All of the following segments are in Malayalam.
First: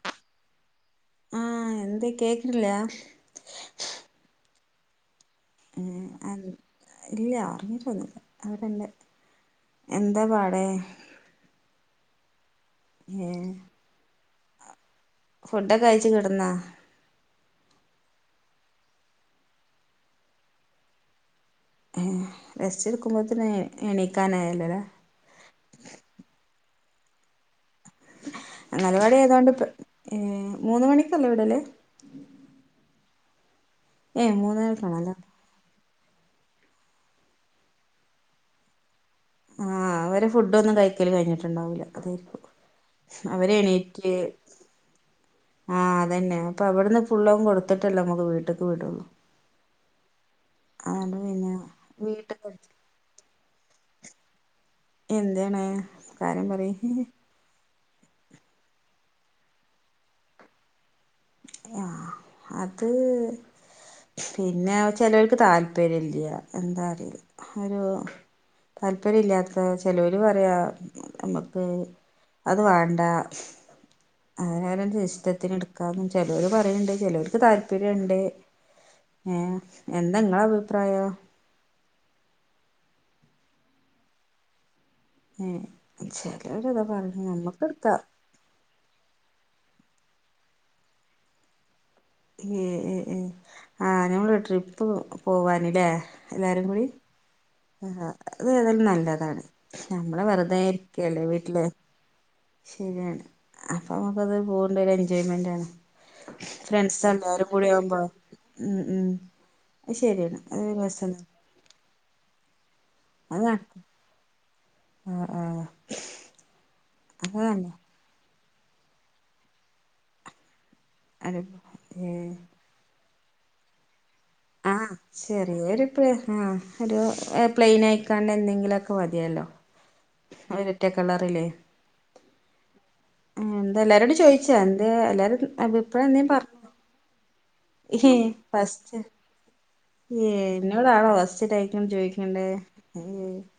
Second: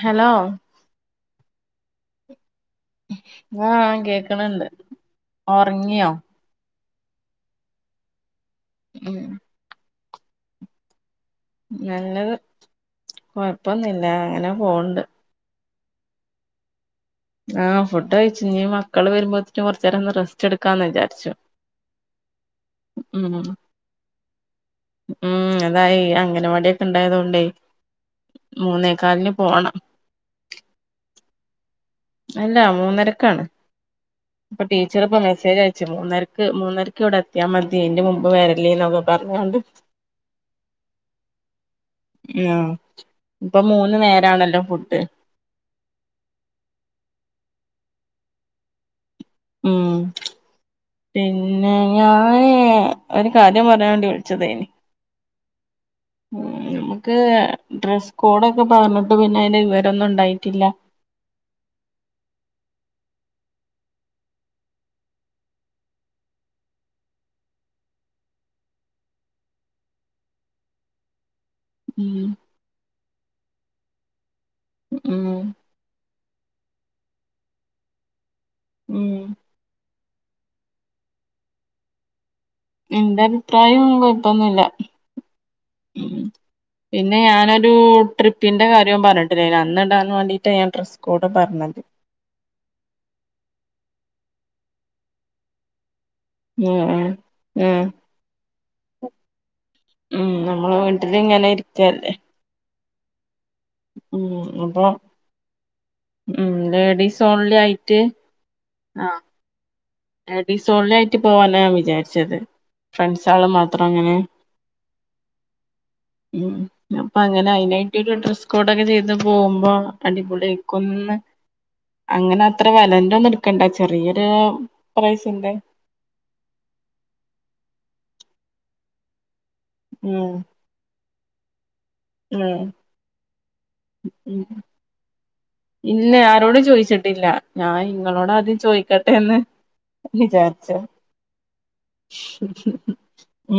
ഹലോ ആഹ് എന്തേ കേക്ക് ആഹ് കേക്കണിണ്ട് ഏഹ് ഒറങ്ങിയോ അഹ് ഇല്ല ഒറിങ്ങിട്ട് ഒന്നുല അവടെണ്ട് ഉം എന്താ പാടെ നല്ലത് ഏഹ് കൊഴപ്പൊന്നില്ല അങ്ങനെ പോണ്ട് ഫുഡൊക്കെ കഴച്ച് കിടന്നാ ആ ഫുഡ് കഴിച്ചു നീ മക്കള് വരുമ്പോത്ത കുറച്ച നേരംന്ന് റെസ്റ്റ് എടുക്കാന്ന് വിചാരിച്ചു സ്റ്റ് എടുക്കുമ്പോ ഉം തന്നെ എണീക്കാനായാലോല്ല ഉണ്ടായത് കൊണ്ടേ അംഗനവാടി ആയത്കൊണ്ട് പ് പോണം ഇ മൂന്ന് മണി ല്ല വിടെൽ അല്ല മൂന്നരക്കാണ് ഏഹ് മൂന്നേ പ്പ കാൽക്കാണല്ലേ ടീച്ചർപ്പ മെസേജയച് പഷേ മൂന്നരക്ക് മൂന്നരക്ക് ഇവിടെ എത്തിയാ മതി അതിന്റെ മുമ്പ് വരല്ലേ എന്നാവും ആ അവര് ഫുഡ് ഒന്നും കഴിക്കല് കഴിഞ്ഞിട്ടുണ്ടാവൂല്ല ആഹ് ഇപ്പൊ മൂന്ന് അവരെണീറ്റ് നേരാണല്ലോ ഫുഡ് ആ അതന്നെ അപ്പൊ അവിടുന്ന് ഫുള്ളും കൊടുക്ക് ത്തിട്ടല്ല മുത് വീട്ടിലേക്ക് വിടൂ ഉം പിന്നെ ഞാന് വീട്ട്ക്ക് ഒരു കാര്യം പറയാ വിളിച്ചതേനി എന്തേയാണ് ഉം നമുക്ക് ഡ്രസ്സ് കോഡൊക്കെ പറഞ്ഞിട്ട് പിന്നെ അതിന്റെ വിവരൊന്നും ഉണ്ടായിട്ടില്ല ആ അത് പിന്നെ ചെലവർക്ക് താല്പര്യം ഇല്ല എന്താറില്യ ഒരു താല്പര്യ ഇല്ലാത്ത ചെലവര് പറയാ നമ്മക് ഉം അത് വേണ്ട അവനവന്റ ഉം ഇഷ്ടത്തിന് എടു ചിലോര് പറയുന്നുണ്ട് ചിലവർക്ക് താല്പര്യംണ്ട് ഉം ങാ എന്താ നിങ്ങള അഭിപ്രായം എന്റെ അഭിപ്രായം കോയപ്പൊന്നൂല്ല ഏ ഉം ചിലരതാ പിന്നെ പറഞ്ഞു നമ്മക്ക് ഞാനൊരു എടുക്കാം ട്രിപ്പിന്റെ കാര്യവും പറഞ്ഞിട്ടില്ലേ അന്ന് ഇടാൻ വേണ്ടിട്ടാ ഞാൻ ഡ്രസ്സ് കോട് പറഞ്ഞത് ഏ ഏ ഏ ആ ഞമ്മൾ ട്രിപ്പ് പോവാൻ ല്ലേ എല്ലാരും ഉം കൂടി ഉം ഉം ആ അത് ഏതായാലും നല്ലതാണ് ഞമ്മളെ ഉം വെറുതെ നമ്മള് യിരിക്കല്ലേ വീട്ടിലിങ്ങനെ വീട്ടില് ഇരിക്കല്ലേ ശരിയാണ് അപ്പൊ ഉം നമുക്കത് പോണ്ട അപ്പൊ ഒരു എൻജോയ്മെന്റ് ആണ് ഉം ഫ്രണ്ട്സ് ലേഡീസ് എല്ലാവരും ഓൺലി കൂടി ആവുമ്പോ മം ഉം അത് ശരിയാണ് അടി അത് രസാണ് സോളായിട്ട് പോവാനാ വിചാരിച്ച ശത് ഫ്രണ്ട്സ അത് ആള് നടക്കും മാത്രം അങ്ങനെ ആ ആ ഉം അപ്പൊ അത് അങ്ങനെ തന്നെ അയിനായിട്ടൊരു ഡ്രസ്സ് ഒടനെ ചെയ്ത് പോകുമ്പോ അടിപൊളി ആയിരിക്കും കൊന്ന് അടി ഏ അങ്ങനെ അത്ര വല ഇന്നെടുക്കേണ്ട ചെറിയ [unintelligible] ചെറിയ ഒരു ആ ഒരു പ്ലെയിൻ ആയിക്ക എന്തെങ്കിലൊക്കെ മതിയല്ലോ ഉം ഒരറ്റ കളറിലേ ഉം ആ എന്താ എല്ലാരോടും ഉം ചോയിച്ചാ എന്ത് എല്ലാരും അഭിപ്രായം ഇല്ല എന്തേലും പറഞ്ഞ ആരോടും ചോയിച്ചിട്ടില്ല ഞാൻ ഇങ്ങളോട ആദ്യം ചോയ്ക്കട്ടെന്ന് ഏന്നോട് ആണോ ഫസ്റ്റ് [unintelligible] ചോദിക്കണ്ടേ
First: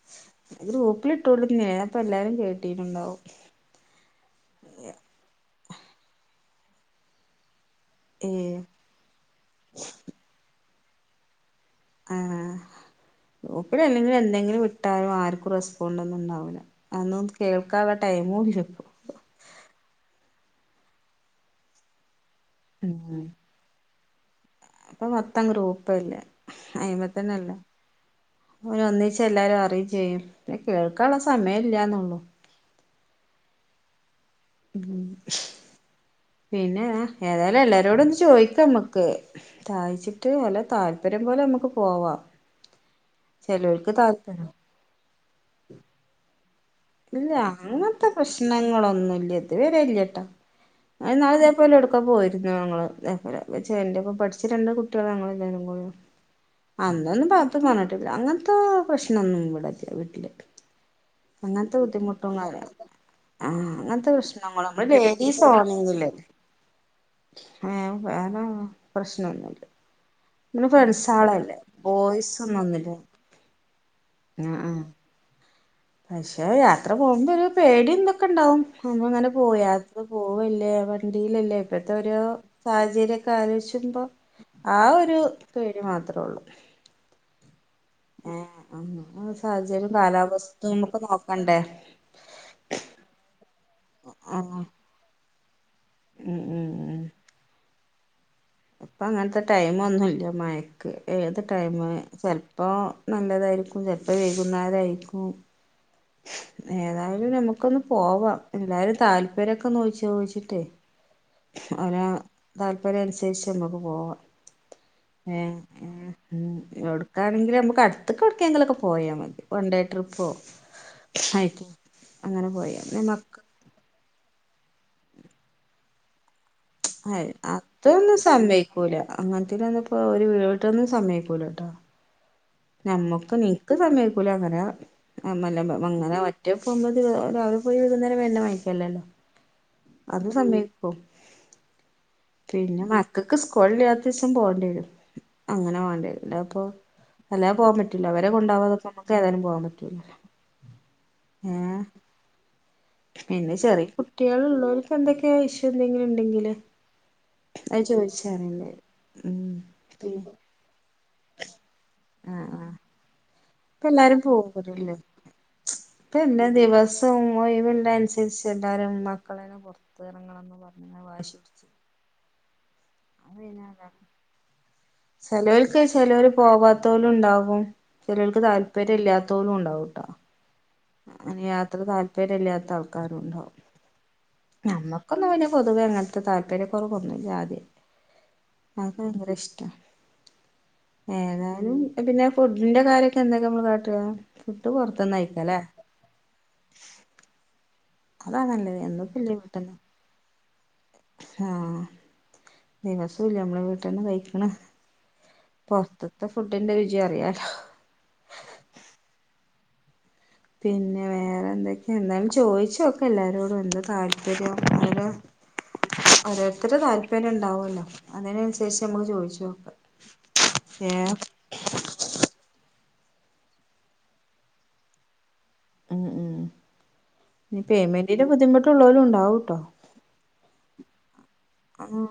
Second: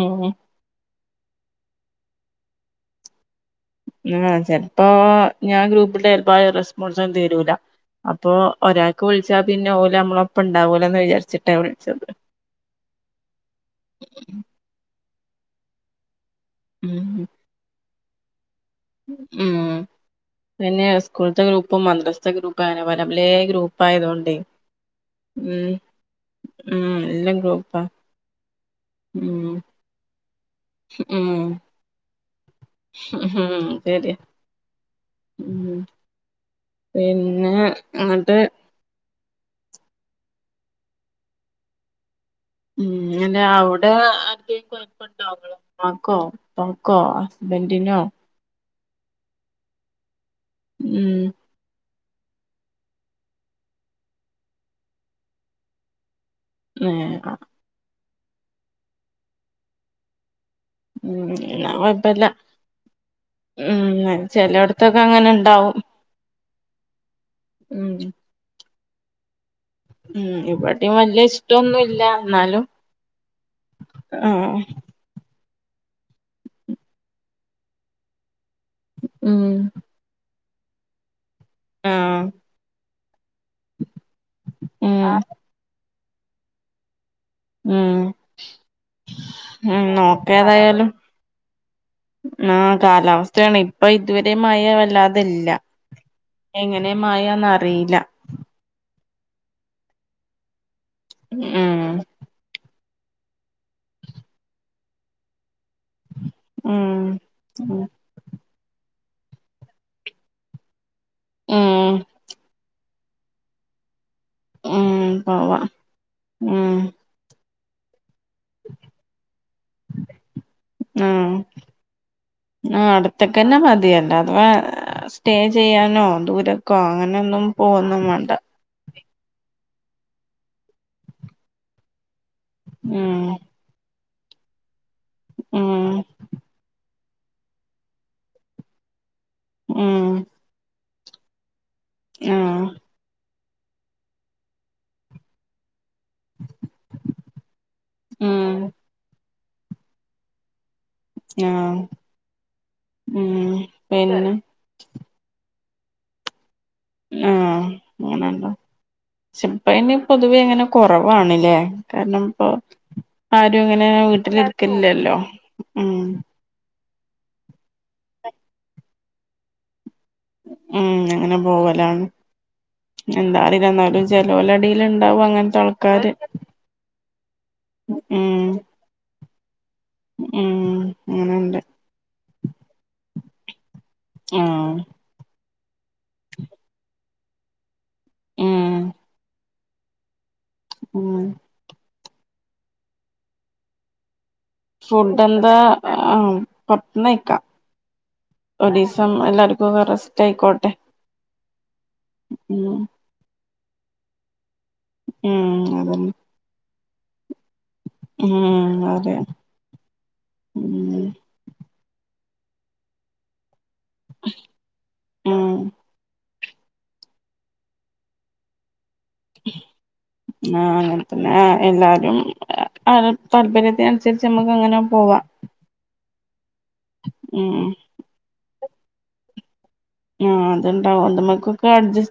ഉം ഗ്രൂപ്പിൽഇട്ടോളുന്ന അപ്പൊ എല്ലാരും കേട്ടീട്ടുണ്ടാവും ചിലപ്പോ ഞാൻ ഗ്രൂപ്പിന്റെ ചിലപ്പായ റെസ്പോൺസ ഒന്നും തരൂല ഏ അപ്പൊ ഒരാൾക്ക് വിളിച്ചാ പിന്നെ ഓലെ നമ്മള ഒപ്പ ഉണ്ടാവൂല്ലൊ ന്ന് വിചാരിച്ചിട്ട് ആഹ ഗ്രൂപ്പിൽ അല്ലെങ്കിലും എന്തെങ്കിലും വിട്ടാലോ ആർക്കും റെസ്പോണ്ട് ഒന്നും ഉണ്ടാവില്ല ഉം ഒന്നും കേൾക്കാൻ പറ്റ ടൈമും ഉം പിന്നെ സ്കൂളത്തെ ഗ്രൂപ്പും മന്ദ ഗ്രൂപ്പ്‌ ഉം പലേ ഗ്രൂപ്പ്‌ ഗ്രൂപ്പ്‌ ആയതുകൊണ്ട് ഇപ്പൊ മൊത്തം ഗ്രൂപ്പല്ലേ ഉം എല്ലാം അയിമ്പത്തന്നല്ലേ ഗ്രൂപ്പാ അന ഒന്നച്ച് ഉം എല്ലാരും അറിയയും ചെയ്യും കേൾക്കാനുള്ള ഉം സമയം ഇല്ലന്നുള്ളു ശരിയാ ഉം ഉം പിന്നെ പിന്നെ ഏതായാലും എല്ലാരോടും ഒന്ന് എന്നിട്ട് ചോയ്ക്ക നമ്മക്ക് ചോയിച്ചിട്ട് വല്ല താല്പര്യം പോലെ നമുക്ക് പോവാ ഉം അവിടെ [unintelligible] ആക്കോ ഓക്കോ ഹസ്ബെന്ണ്ടിനോ ഒന്നല്ല ഇതുവരെല്ലേട്ടോ ഉം ഇതേപോലെ എടുക്കു ക്കെ പോയിരുന്നു ഞങ്ങള് എന്റൊപ്പം പഠിച്ച രണ്ട് കുട്ടികൾ ഞങ്ങ ഏഹ് അന്ന്ന്ന് [unintelligible] അങ്ങനത്തെ പ്രശ്നൊന്നും ഇല്ല വീട്ടില് ഉം എന്നാ അങ്ങനത്തെ കൊഴപ്പല്ല ബുദ്ധിമുട്ടും കാര് ആ ഉം അങ്ങനത്തെ പ്രശ്നങ്ങളില്ല ചെലോടത്തൊക്കെ ഇപ്പൊ അങ്ങനെ ലേഡീസ് ഇണ്ടാവും ഉം പ്രശ്നംന്നുമല്ല ഉം ഇവിടേും വലിയ ഇഷ്ട്ടൊന്നുംല്ല എന്നാലും ആ ആഹ് ആ പക്ഷേ യാത്ര പോകുമ്പോ ഒരു പേടി ഇതൊക്കെ ഉണ്ടാവും അമ്മ അങ്ങനെ ഉം പോയാത്തത് പോ പോവല്ലേ പറിഞ്ഞി ലല്ലേ ഇപ്പഴത്തെ ഒരു ആഹ് സാഹചര്യ ആലോചിച്ചുമ്പോ ആ ഉം ഒരു പേടി മാ ത്രൊള്ളൂ, ഉം സാഹചര്യം കാലാവസ്ഥ ഉംനോക്കേതായാലും നമുക്ക് നോക്കണ്ടേ ആ കാലാവസ്ഥയാണ്. ഇപ്പൊ ഇതുവരെ ആ മയ വല്ലാതെ അതല്ല ഉം ഉം എങ്ങനെ ഉം മയാന്നറിയീല. ഇപ്പ അങ്ങനത്തെ ടൈം ഒന്നൂല്ല. മയ ക്ക് ഏത് ടൈമ് ഉം ചെലപ്പോ നല്ലതായിരിക്കും ചെലപ്പോ വൈകുന്നേരായിരിക്കും. ഉം ഏതായാലും നമുക്കൊന്ന് പോവാം. എല്ലാരും താല്പര്യം ഒക്കെ ഒന്നോയി ചോദിച്ചട്ടേ. ഉം അവന് താല്പ ര്യനുസരിച്ച് നമുക്ക് പോവാം. ഉം ഏ പോവാ ഏ ഉം. എവടക്കാണെങ്കില് നമ്മക്ക് തട്ട് അതൊക്ക എവടക്കെങ്കിലൊക്കെ പോയാ മതി. വൺ ഡേ ട്രിപ്പോ ഉം ഹൈക്കി അങ്ങനെ പോയാ നമക്ക് വെ സ്റ്റേ ചെയ്യാനോ ദൂരം അയ് അതൊന്നും സമ്മയിക്കൂല അങ്ങനത്തേല് ചെന്നപ്പേ ഒരു വീടോട്ടൊന്നും സമ്മയിക്കൂലാട്ടാ. ഉം നമ്മുക്ക് നിക്ക് സമയ് കുലാങ്ങനാ ഉം അമ്മലമ്പാ അങ്ങനെ മറ്റേ പൊങ്കൽ രാവിലെപോയി വൈകുന്നേരംന്നെ വായിക്കല്ലല്ലോ ഉം അത് സമ്മയ് ഹൊ ആ പിന്നെ മക്ക ൾക്ക് സ്കൂളില്ലാത്ത ദിവസം പോണ്ടി വരും. അങ്ങനെ വേണ്ടി അപ്പൊ അല്ലാ പോവാൻ പറ്റില്ല അവരെ ഉം കൊണ്ടാവാതൊന്നും നമ്മക്ക് ഏതാലും പോവാൻ പറ്റൂല്ലേ ആ ഉം പിന്നെ ചെറിയ പിന്നെ കുട്ടികൾ ഉള്ളവർക്ക് എന്തൊക്കെയൊ ഇഷ്യൂ എന്തെങ്കിലും ഉണ്ടെങ്കില് ആ അത് അ [unintelligible] ചോദിച്ചറിയണ്ടി വരും പക്ഷെ ഉം ഇപ്പയിൻ പൊതുവെ എങ്ങനെ കൊറ കുറവാണ് ലേ കാരണം ഇപ്പൊ ആഹ് ആഹ് ആരും ഇപ്പ ഇങ്ങനെ എല്ലാരും പോകൂലല്ലേ വീട്ടിലിരിക്കില്ലല്ലോ ഉം ഇപ്പ എല്ലാ ദിവസം ഒഴിവുള്ള അനുസരിച്ച് എല്ലാരും മക്കളേനെ പൊ ഇറങ്ങണംന്ന് പറഞ് വാശി പിടിച്ചു എന്താറീല എന്നാലും ജലോല എടീൽ ഇണ്ടാവും അങ്ങനത്തെ ആൾക്കാര് ണ്ടാവും അപ്പം ഉം ചേലോൽക്ക് താല്പര്യം ഇല്ലാത്ത തോലും ഉണ്ടാവും ഉം അങ്ങനെ അങ്ങനെണ്ട് യാത്ര താല്പര്യ ഇല്ലാത്ത ആൾക്കാരും ഉണ്ടാവും ആഹ് നമ്മക്കൊന്നും പിന്നെ പൊതുവ അങ്ങെ നത്തെ താല്പര്യ കുറവൊന്നു ആദ്യേ ഉം അത് ഭയങ്കര ഇഷ് ഉം ഏതാലും പിന്നെ ഫുഡിന്റെ കാര്യൊക്കെ എന്തൊക്കെ നമ്മൾ കാട്ടുക ഫുഡ് എന്താ ആഹ് പൊറത്തിന്ന് കഴിക്ക അതാ നല്ലത് ഒരീസ്സം എന്നുപ്പല്ലേ വീട്ട്ന്ന് എല്ലാർക്കുക്കെ റെസ്റ്റായി ആഹ് ഉം ദിവസോം ഇല്ലേ നമ്മള ട്ടൊന്ന് കഴിക്കണെ ഉം അതന്നെ പൊർത്ത്ത്ത ഫുഡിന്റെ രു ചി അറിയാലോ ഉം അതെ ഉം പിന്നെ വേറെന്തൊ എന്നാലും ചോയിച്ചോക്ക എല്ലാരോടും എന്ത താല്പര്യം അവരെ ഉം ഓരോരുത്തരെ താല്പര്യം ഉണ്ടാവല്ലോ അതിനൻസര്ച് ആഹ് ഏ അങ്ങൻതന്നെ ആഹ് എല്ലാരും അതെ താല്പര്യത്തിന് അനുസരിച്ച് നമുക്ക് അങ്ങനെ പോവാ. ഉം ഉം ഉം ഇനി പേയ്മെന്റിന്റെ ബുദ്ധിമു ട്ടുള്ളോലും ഉണ്ടാവുട്ടോ. ആഹ് അത്ണ്ടാവും. അത് മ്മ ആം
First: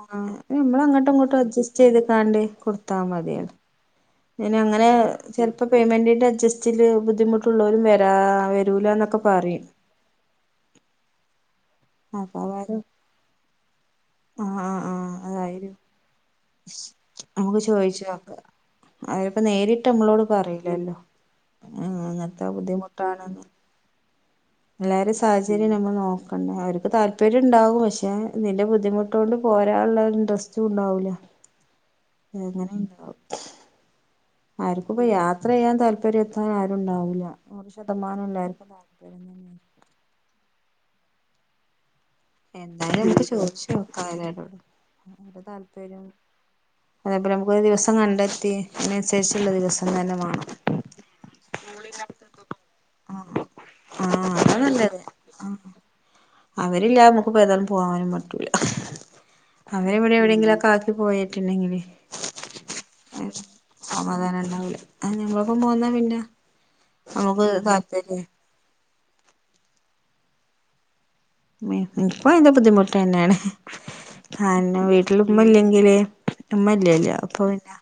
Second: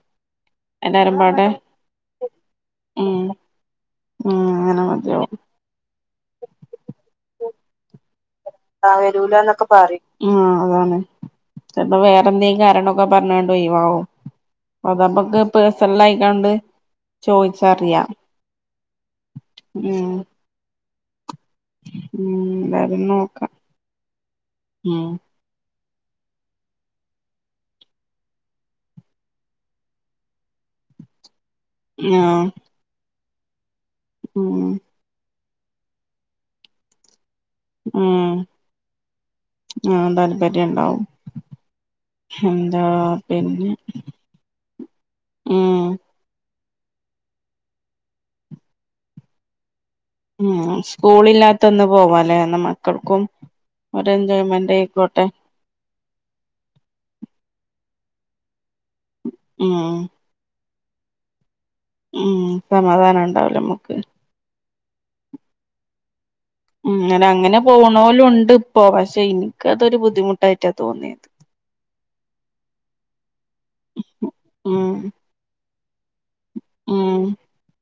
ആഹ് നമ്മൾ അങ്ങട്ടും എല്ലാരും ഇങ്ങട്ടും പാടെ അഡ്ജസ്റ്റയ്ത്ക്കാണ്ടെ കൊടുത്താ ഉം മതി അത്. ഉം അങ്ങനെ അയ്നങ്ങനെ മതിയാവും ചെൽപ്പം പേയ്മെൻ്റിന്റെ അഡ്ജസ്റ്റിൽ ബുദ്ധിമുട്ടുള്ളവരും വെ രാ ആഹ് വരൂലാന്നൊക്കെ പറിം ഉം അതാണ്. ചെലപ്പം വേറെ അപ്പൊ എന്തേം അതാരും കാരണൊക്കെ പറഞ്ഞാണ്ട് ഒഴിവാവും. ആഹ് ആഹ് ആഹ് അതമ്മക്ക് അതായിരു പേയ്സണലായിക്കാണ്ട് നമുക്ക് ചോയിച്ചറിയാ. ചോദിച്ചു നോക്കാം അവരിപ്പോ നേരിട്ടമ്മളോട് പറീലല്ലോ. ഉം എന്താലും നോക്കാ എല്ലാരിം സാഹചര്യം ഞമ്മൾ നോ നാേക്കണ്ടേ അവര്ക്ക് താല്പര്യംണ്ടാവും പക്ഷേ നിന്റെ ബുദ്ധിമുട്ട്കൊണ്ട് പോരാൻള്ളൻട്രസ് റ്റുംണ്ടാവൂല ആഹ് എങ്ങനെണ്ടാവും ഉം ആര്ക്കുംപ്പ യാ ത്ര യ്യാൻ താല്പര്യത്താൻ ആരുണ്ടാവൂല്ല നൂറ് ശതമാനം ഉം എല്ലാർക്കും താല്പര്യം തന്നെ ര്യം ഉണ്ടാവും എന്താ എന്തായാലും മ്മക്ക് പിന്നെ ചോയിച്ചുനോകാം എല്ലാടോടും അവ ഉം താല്പര്യ അ [unintelligible] പോലേ അമുക്കൊരു ദിവസം കണ്ടെത്തി അയ്നൻസരിച്ചുള്ള ദിവസം തന്നെ വേണം ഹെ സ്കൂളില്ലാത്തന്ന് പോവാല്ലേ എന്ന മക്കൾക്കും ആഹ് ഒരു ആഹ് അതാ എൻജോയ്മെന്റ് നല്ലത് ആയിക്കോട്ടെ ആഹ് അവരില്ലാതെ നമ്മക്ക്പ്പോ താലും പോകാനും പറ്റൂല്ല ഉം അവരെ ഇവിടെ എവിടെങ്കിലൊക്കെ ആ ഇത് പോയിട്ടുണ്ടെങ്കിൽ ഉം സമാധാനം ഒണ്ടാവൂല നമുക്ക് ആഹ് ഞമ്മങ്ങളൊപ്പം പോന്നാ പിന്നെ ഉം നമുക്ക് അങ്ങനെ താല്പര്യ പോണോലുംണ്ട് ഇപ്പോ പക്ഷെ ഇൻക്കതൊരു ബുദ്ധി ബുദ്ധിമുട്ടായിട്ട തോന്നിയത് മി ഇതിപ്പോ ബുദ്ധിമുട്ടന്നേണ് കാരണം ഉം വീട്ടില് ഉമ്മ ഇല്ലെങ്കില് ഉമ്മല്ലല്ലോ അപ്പൊ പിന്നെ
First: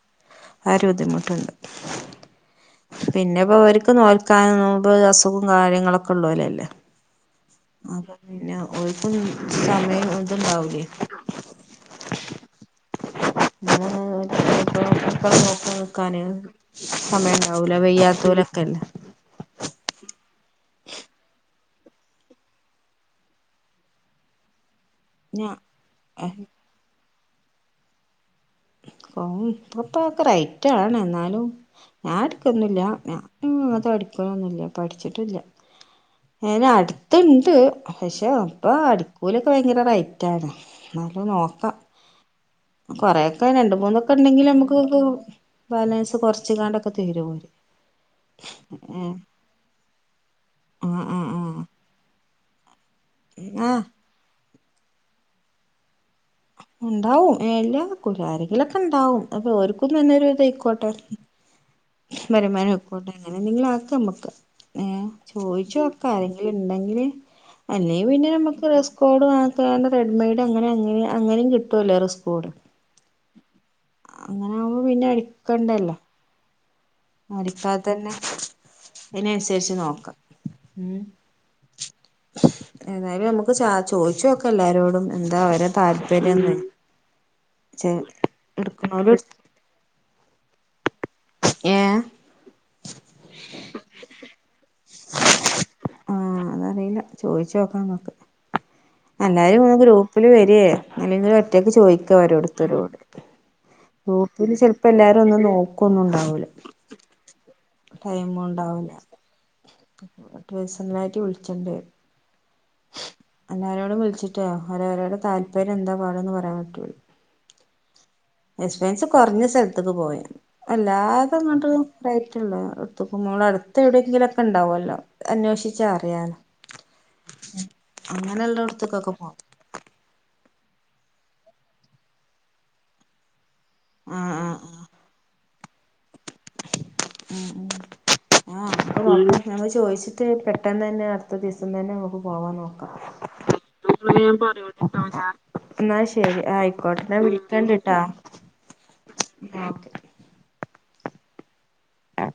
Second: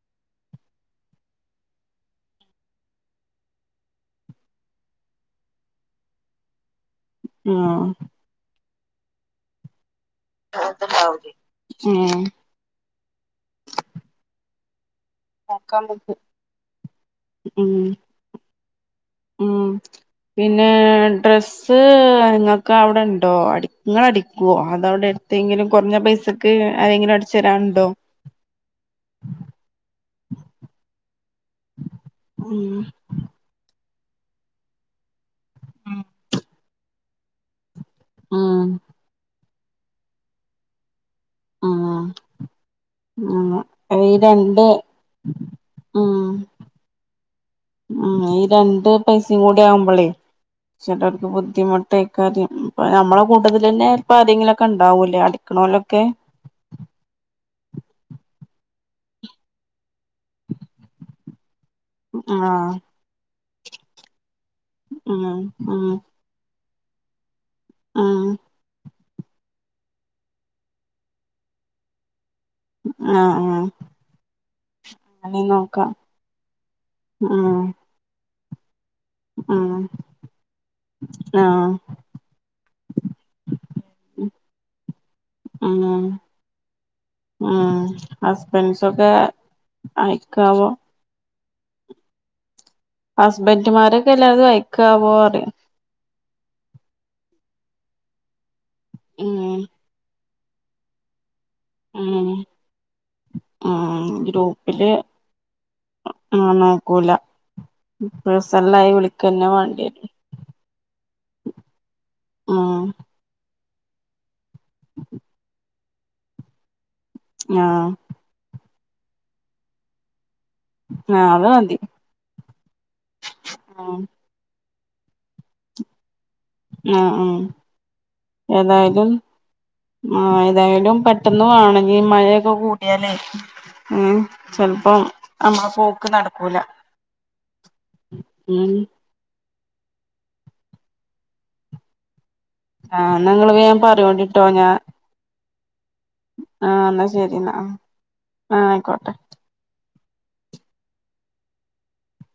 ആ ഒരു ബുദ്ധിമുട്ടോണ്ട് പിന്നെപ്പോ അവർക്ക് നോൽക്കാൻ നോമ്പ് അസുഖം കാര്യങ്ങളൊക്കെള്ളൂലല്ലെ ഉം അപ്പൊ പിന്നെ ഓൽക്കൊന്നും സമയ [unintelligible] ഏഹ് [inaudible] [unintelligible] നോക്കി നിക്കാന് സമയ ഇണ്ടാവൂല ഉം വെയ്യാതോലൊക്കെല്ലേ ഉം പിന്നെ ഡ്രസ്സ് ഇങ്ങൾക്ക് അവുടെ ഇണ്ടോ അടി ഇങ്ങൾ അടിക്കോ അവുടെ എടുത്തെങ്കിലും കുറഞ്ഞ പൈസക്ക് ആരെങ്കിലും അ ച്ചരാണ്ടോ ഊം ഇപ്പത്തക്ക റൈറ്റാണ് ഇന്നാലും ഞാൻ ഉം അടിക്കൊന്നുല്ല ഞ ഇപ്പത് പഠിക്ക്ണൊന്നുല്ല പഠിച്ചിട്ടില്ല അയ്ന അ തിണ്ട് പക്ഷെ ഉം ഇപ്പൊ അടിക്കൂ ഭയങ്കര റൈറ്റ് ആണ് നല്ല നോർത്ത ഉം കൊറേക്കെ ഉം രണ്ട് മൂന്നൊക്കെ ഈ ഉണ്ടെങ്കിൽ രണ്ട് നമ്മുക് [unintelligible] ഉം ബാലൻസ് കൊറച്ച്കാണ്ടൊക്കെ തരും തിര വോര് ഉം ഈ രണ്ട് പൈസിം കൂടി ആവുമ്പളേ ആഹ് ചെലോൽക്ക് ആഹ് ആഹ് ബുദ്ധിമുട്ടയ്ക്കാര്യം നമ്മളെ കൂട്ടത്തിൽ ആഹ് തന്നപ്പാരെങ്കി ക്കണ്ടാവൂല്ലേ അടിക്കണോലൊക്കെ ഉണ്ടാവും ഏ ഇല്ലാതിക്കൂല ആരെങ്കിലൊക്കെ ഇണ്ടാവും അപ്പൊ ഓർകുത്തന്നെരു ഇതയ്ക്കോട്ടെ ആഹ് വരുമാനം [inaudible] എങ്ങനെങ്കിലാക്കമ്മക്ക് ഏ ഉം ഉം ചോയ്ച്ചോക്ക ആരെങ്കില ഉണ്ടെങ്കില് അല്ലെയ് ഉം പിന്നെ അമ്മക്ക് റസ് കോഡ് മാത്രാ [unintelligible] റെഡ്മെയ്ഡ് അങ്ങനെ അങ്ങനെ അങ്ങനേം കിട്ടൊല്ലോ ഡ്രസ്സ്‌ കോഡ് ആഹ് ആഹ് അങ്ങനാകുമ്പോ പിന്നെ അങ്ങനെ നോക്കാം അടിക്കണ്ടല്ലോ ഉം മടിക്കാത്തന്നെ ഉം അയ്നൻസരിച്ച് നോക്കാം ഉം ആഹ് ഏതായാലും അമുക്ക് ച ചോയ്ച്ചോ ക്ക എല്ലാരോടും എന്താ അവരുടെ ഉം താല്പര്യന്ന് ഉം ചെ എടുക്കുന്നൊ ഹസ്ബൻസൊക്കെ രെ അയക്കാവോ ഏഹ് ഹസ്ബൻഡുമാരൊക്കെ എല്ലാവും അതു വെയ് ക്ക [unintelligible] അതറീയല്ല ചോയ്ച്ചോക്കാം മ്മക്ക് ഉം എല്ലാരും ന്ന് ഗ്രൂ ല് വരേ നല്ലെങ്കിൽ റ്റേന്ന് ചോയ്ക്ക ഉം ഓരോർത്തരോട്‌ ഗ്രൂപ്പില് ചെൽപ്പെല്ലാരൊന്നു നോക്കുന്നുണ്ടാവൂല ആഹ് നോക്കൂല പേഴ്സണലായി ടൈമുണ്ടാവുല്ല വിളിക്കന്നെ വേണ്ടിവരും പേഴസണലായിട്ട് വിളിച്ചണ്ട് ഉം എല്ലാരോടും വിളിച്ചിട്ടൊ അവരോരടെ താല്പര്യം എന്താ പാടന്ന് പറയാൻ പറ്റൂള്ളൂ ആഹ് എക്സ്പെൻസ് കൊറ്ഞ്ഞ സല്ത്ത്ക്ക് പോവേ ആഹ് അത് അല്ലാതെങ്ങോട്ടും മതി [unintelligible] ആഹ് അടുത്തെവിടെക്കെങ്കിലുമൊക്കെ ഉണ്ടാവൊല്ലോ ല്ലൊ അന്വേഷിച്ച അറിയാന ആഹ് ആഹ് ഏതായാലും അങ്ങനെയുള്ളടത്തക്കൊക്കെ പോവാം ആഹ് എതായാലും പെട്ടെന്ന് വാണങ്കി മഴയൊക്കെ കൂടിയാലേ ഉം ആഹ് ആഹ് ആഹ് ചിലപ്പം അന്ന പോക്ക് നട ഉം ഉം ആ ഉം [unintelligible] ഞങ്ങള് ചോദിച്ചിട്ട് പെട്ടെന്ന് തന്നെ അടുത്ത ദിവസം തന്നെ നോക്കും ആ നിങ്ങള് വേഗം പറയോണ്ടിട്ടോ ഞാൻ എന്നാ ശരി ആഹ് ആയിക്കോട്ടെ എന്നാ ഞാൻ ശരി എന്നാ വിളിക്കണ്ടിട്ടാ ആഹ് ആയിക്കോട്ടെ ആ ആഹ്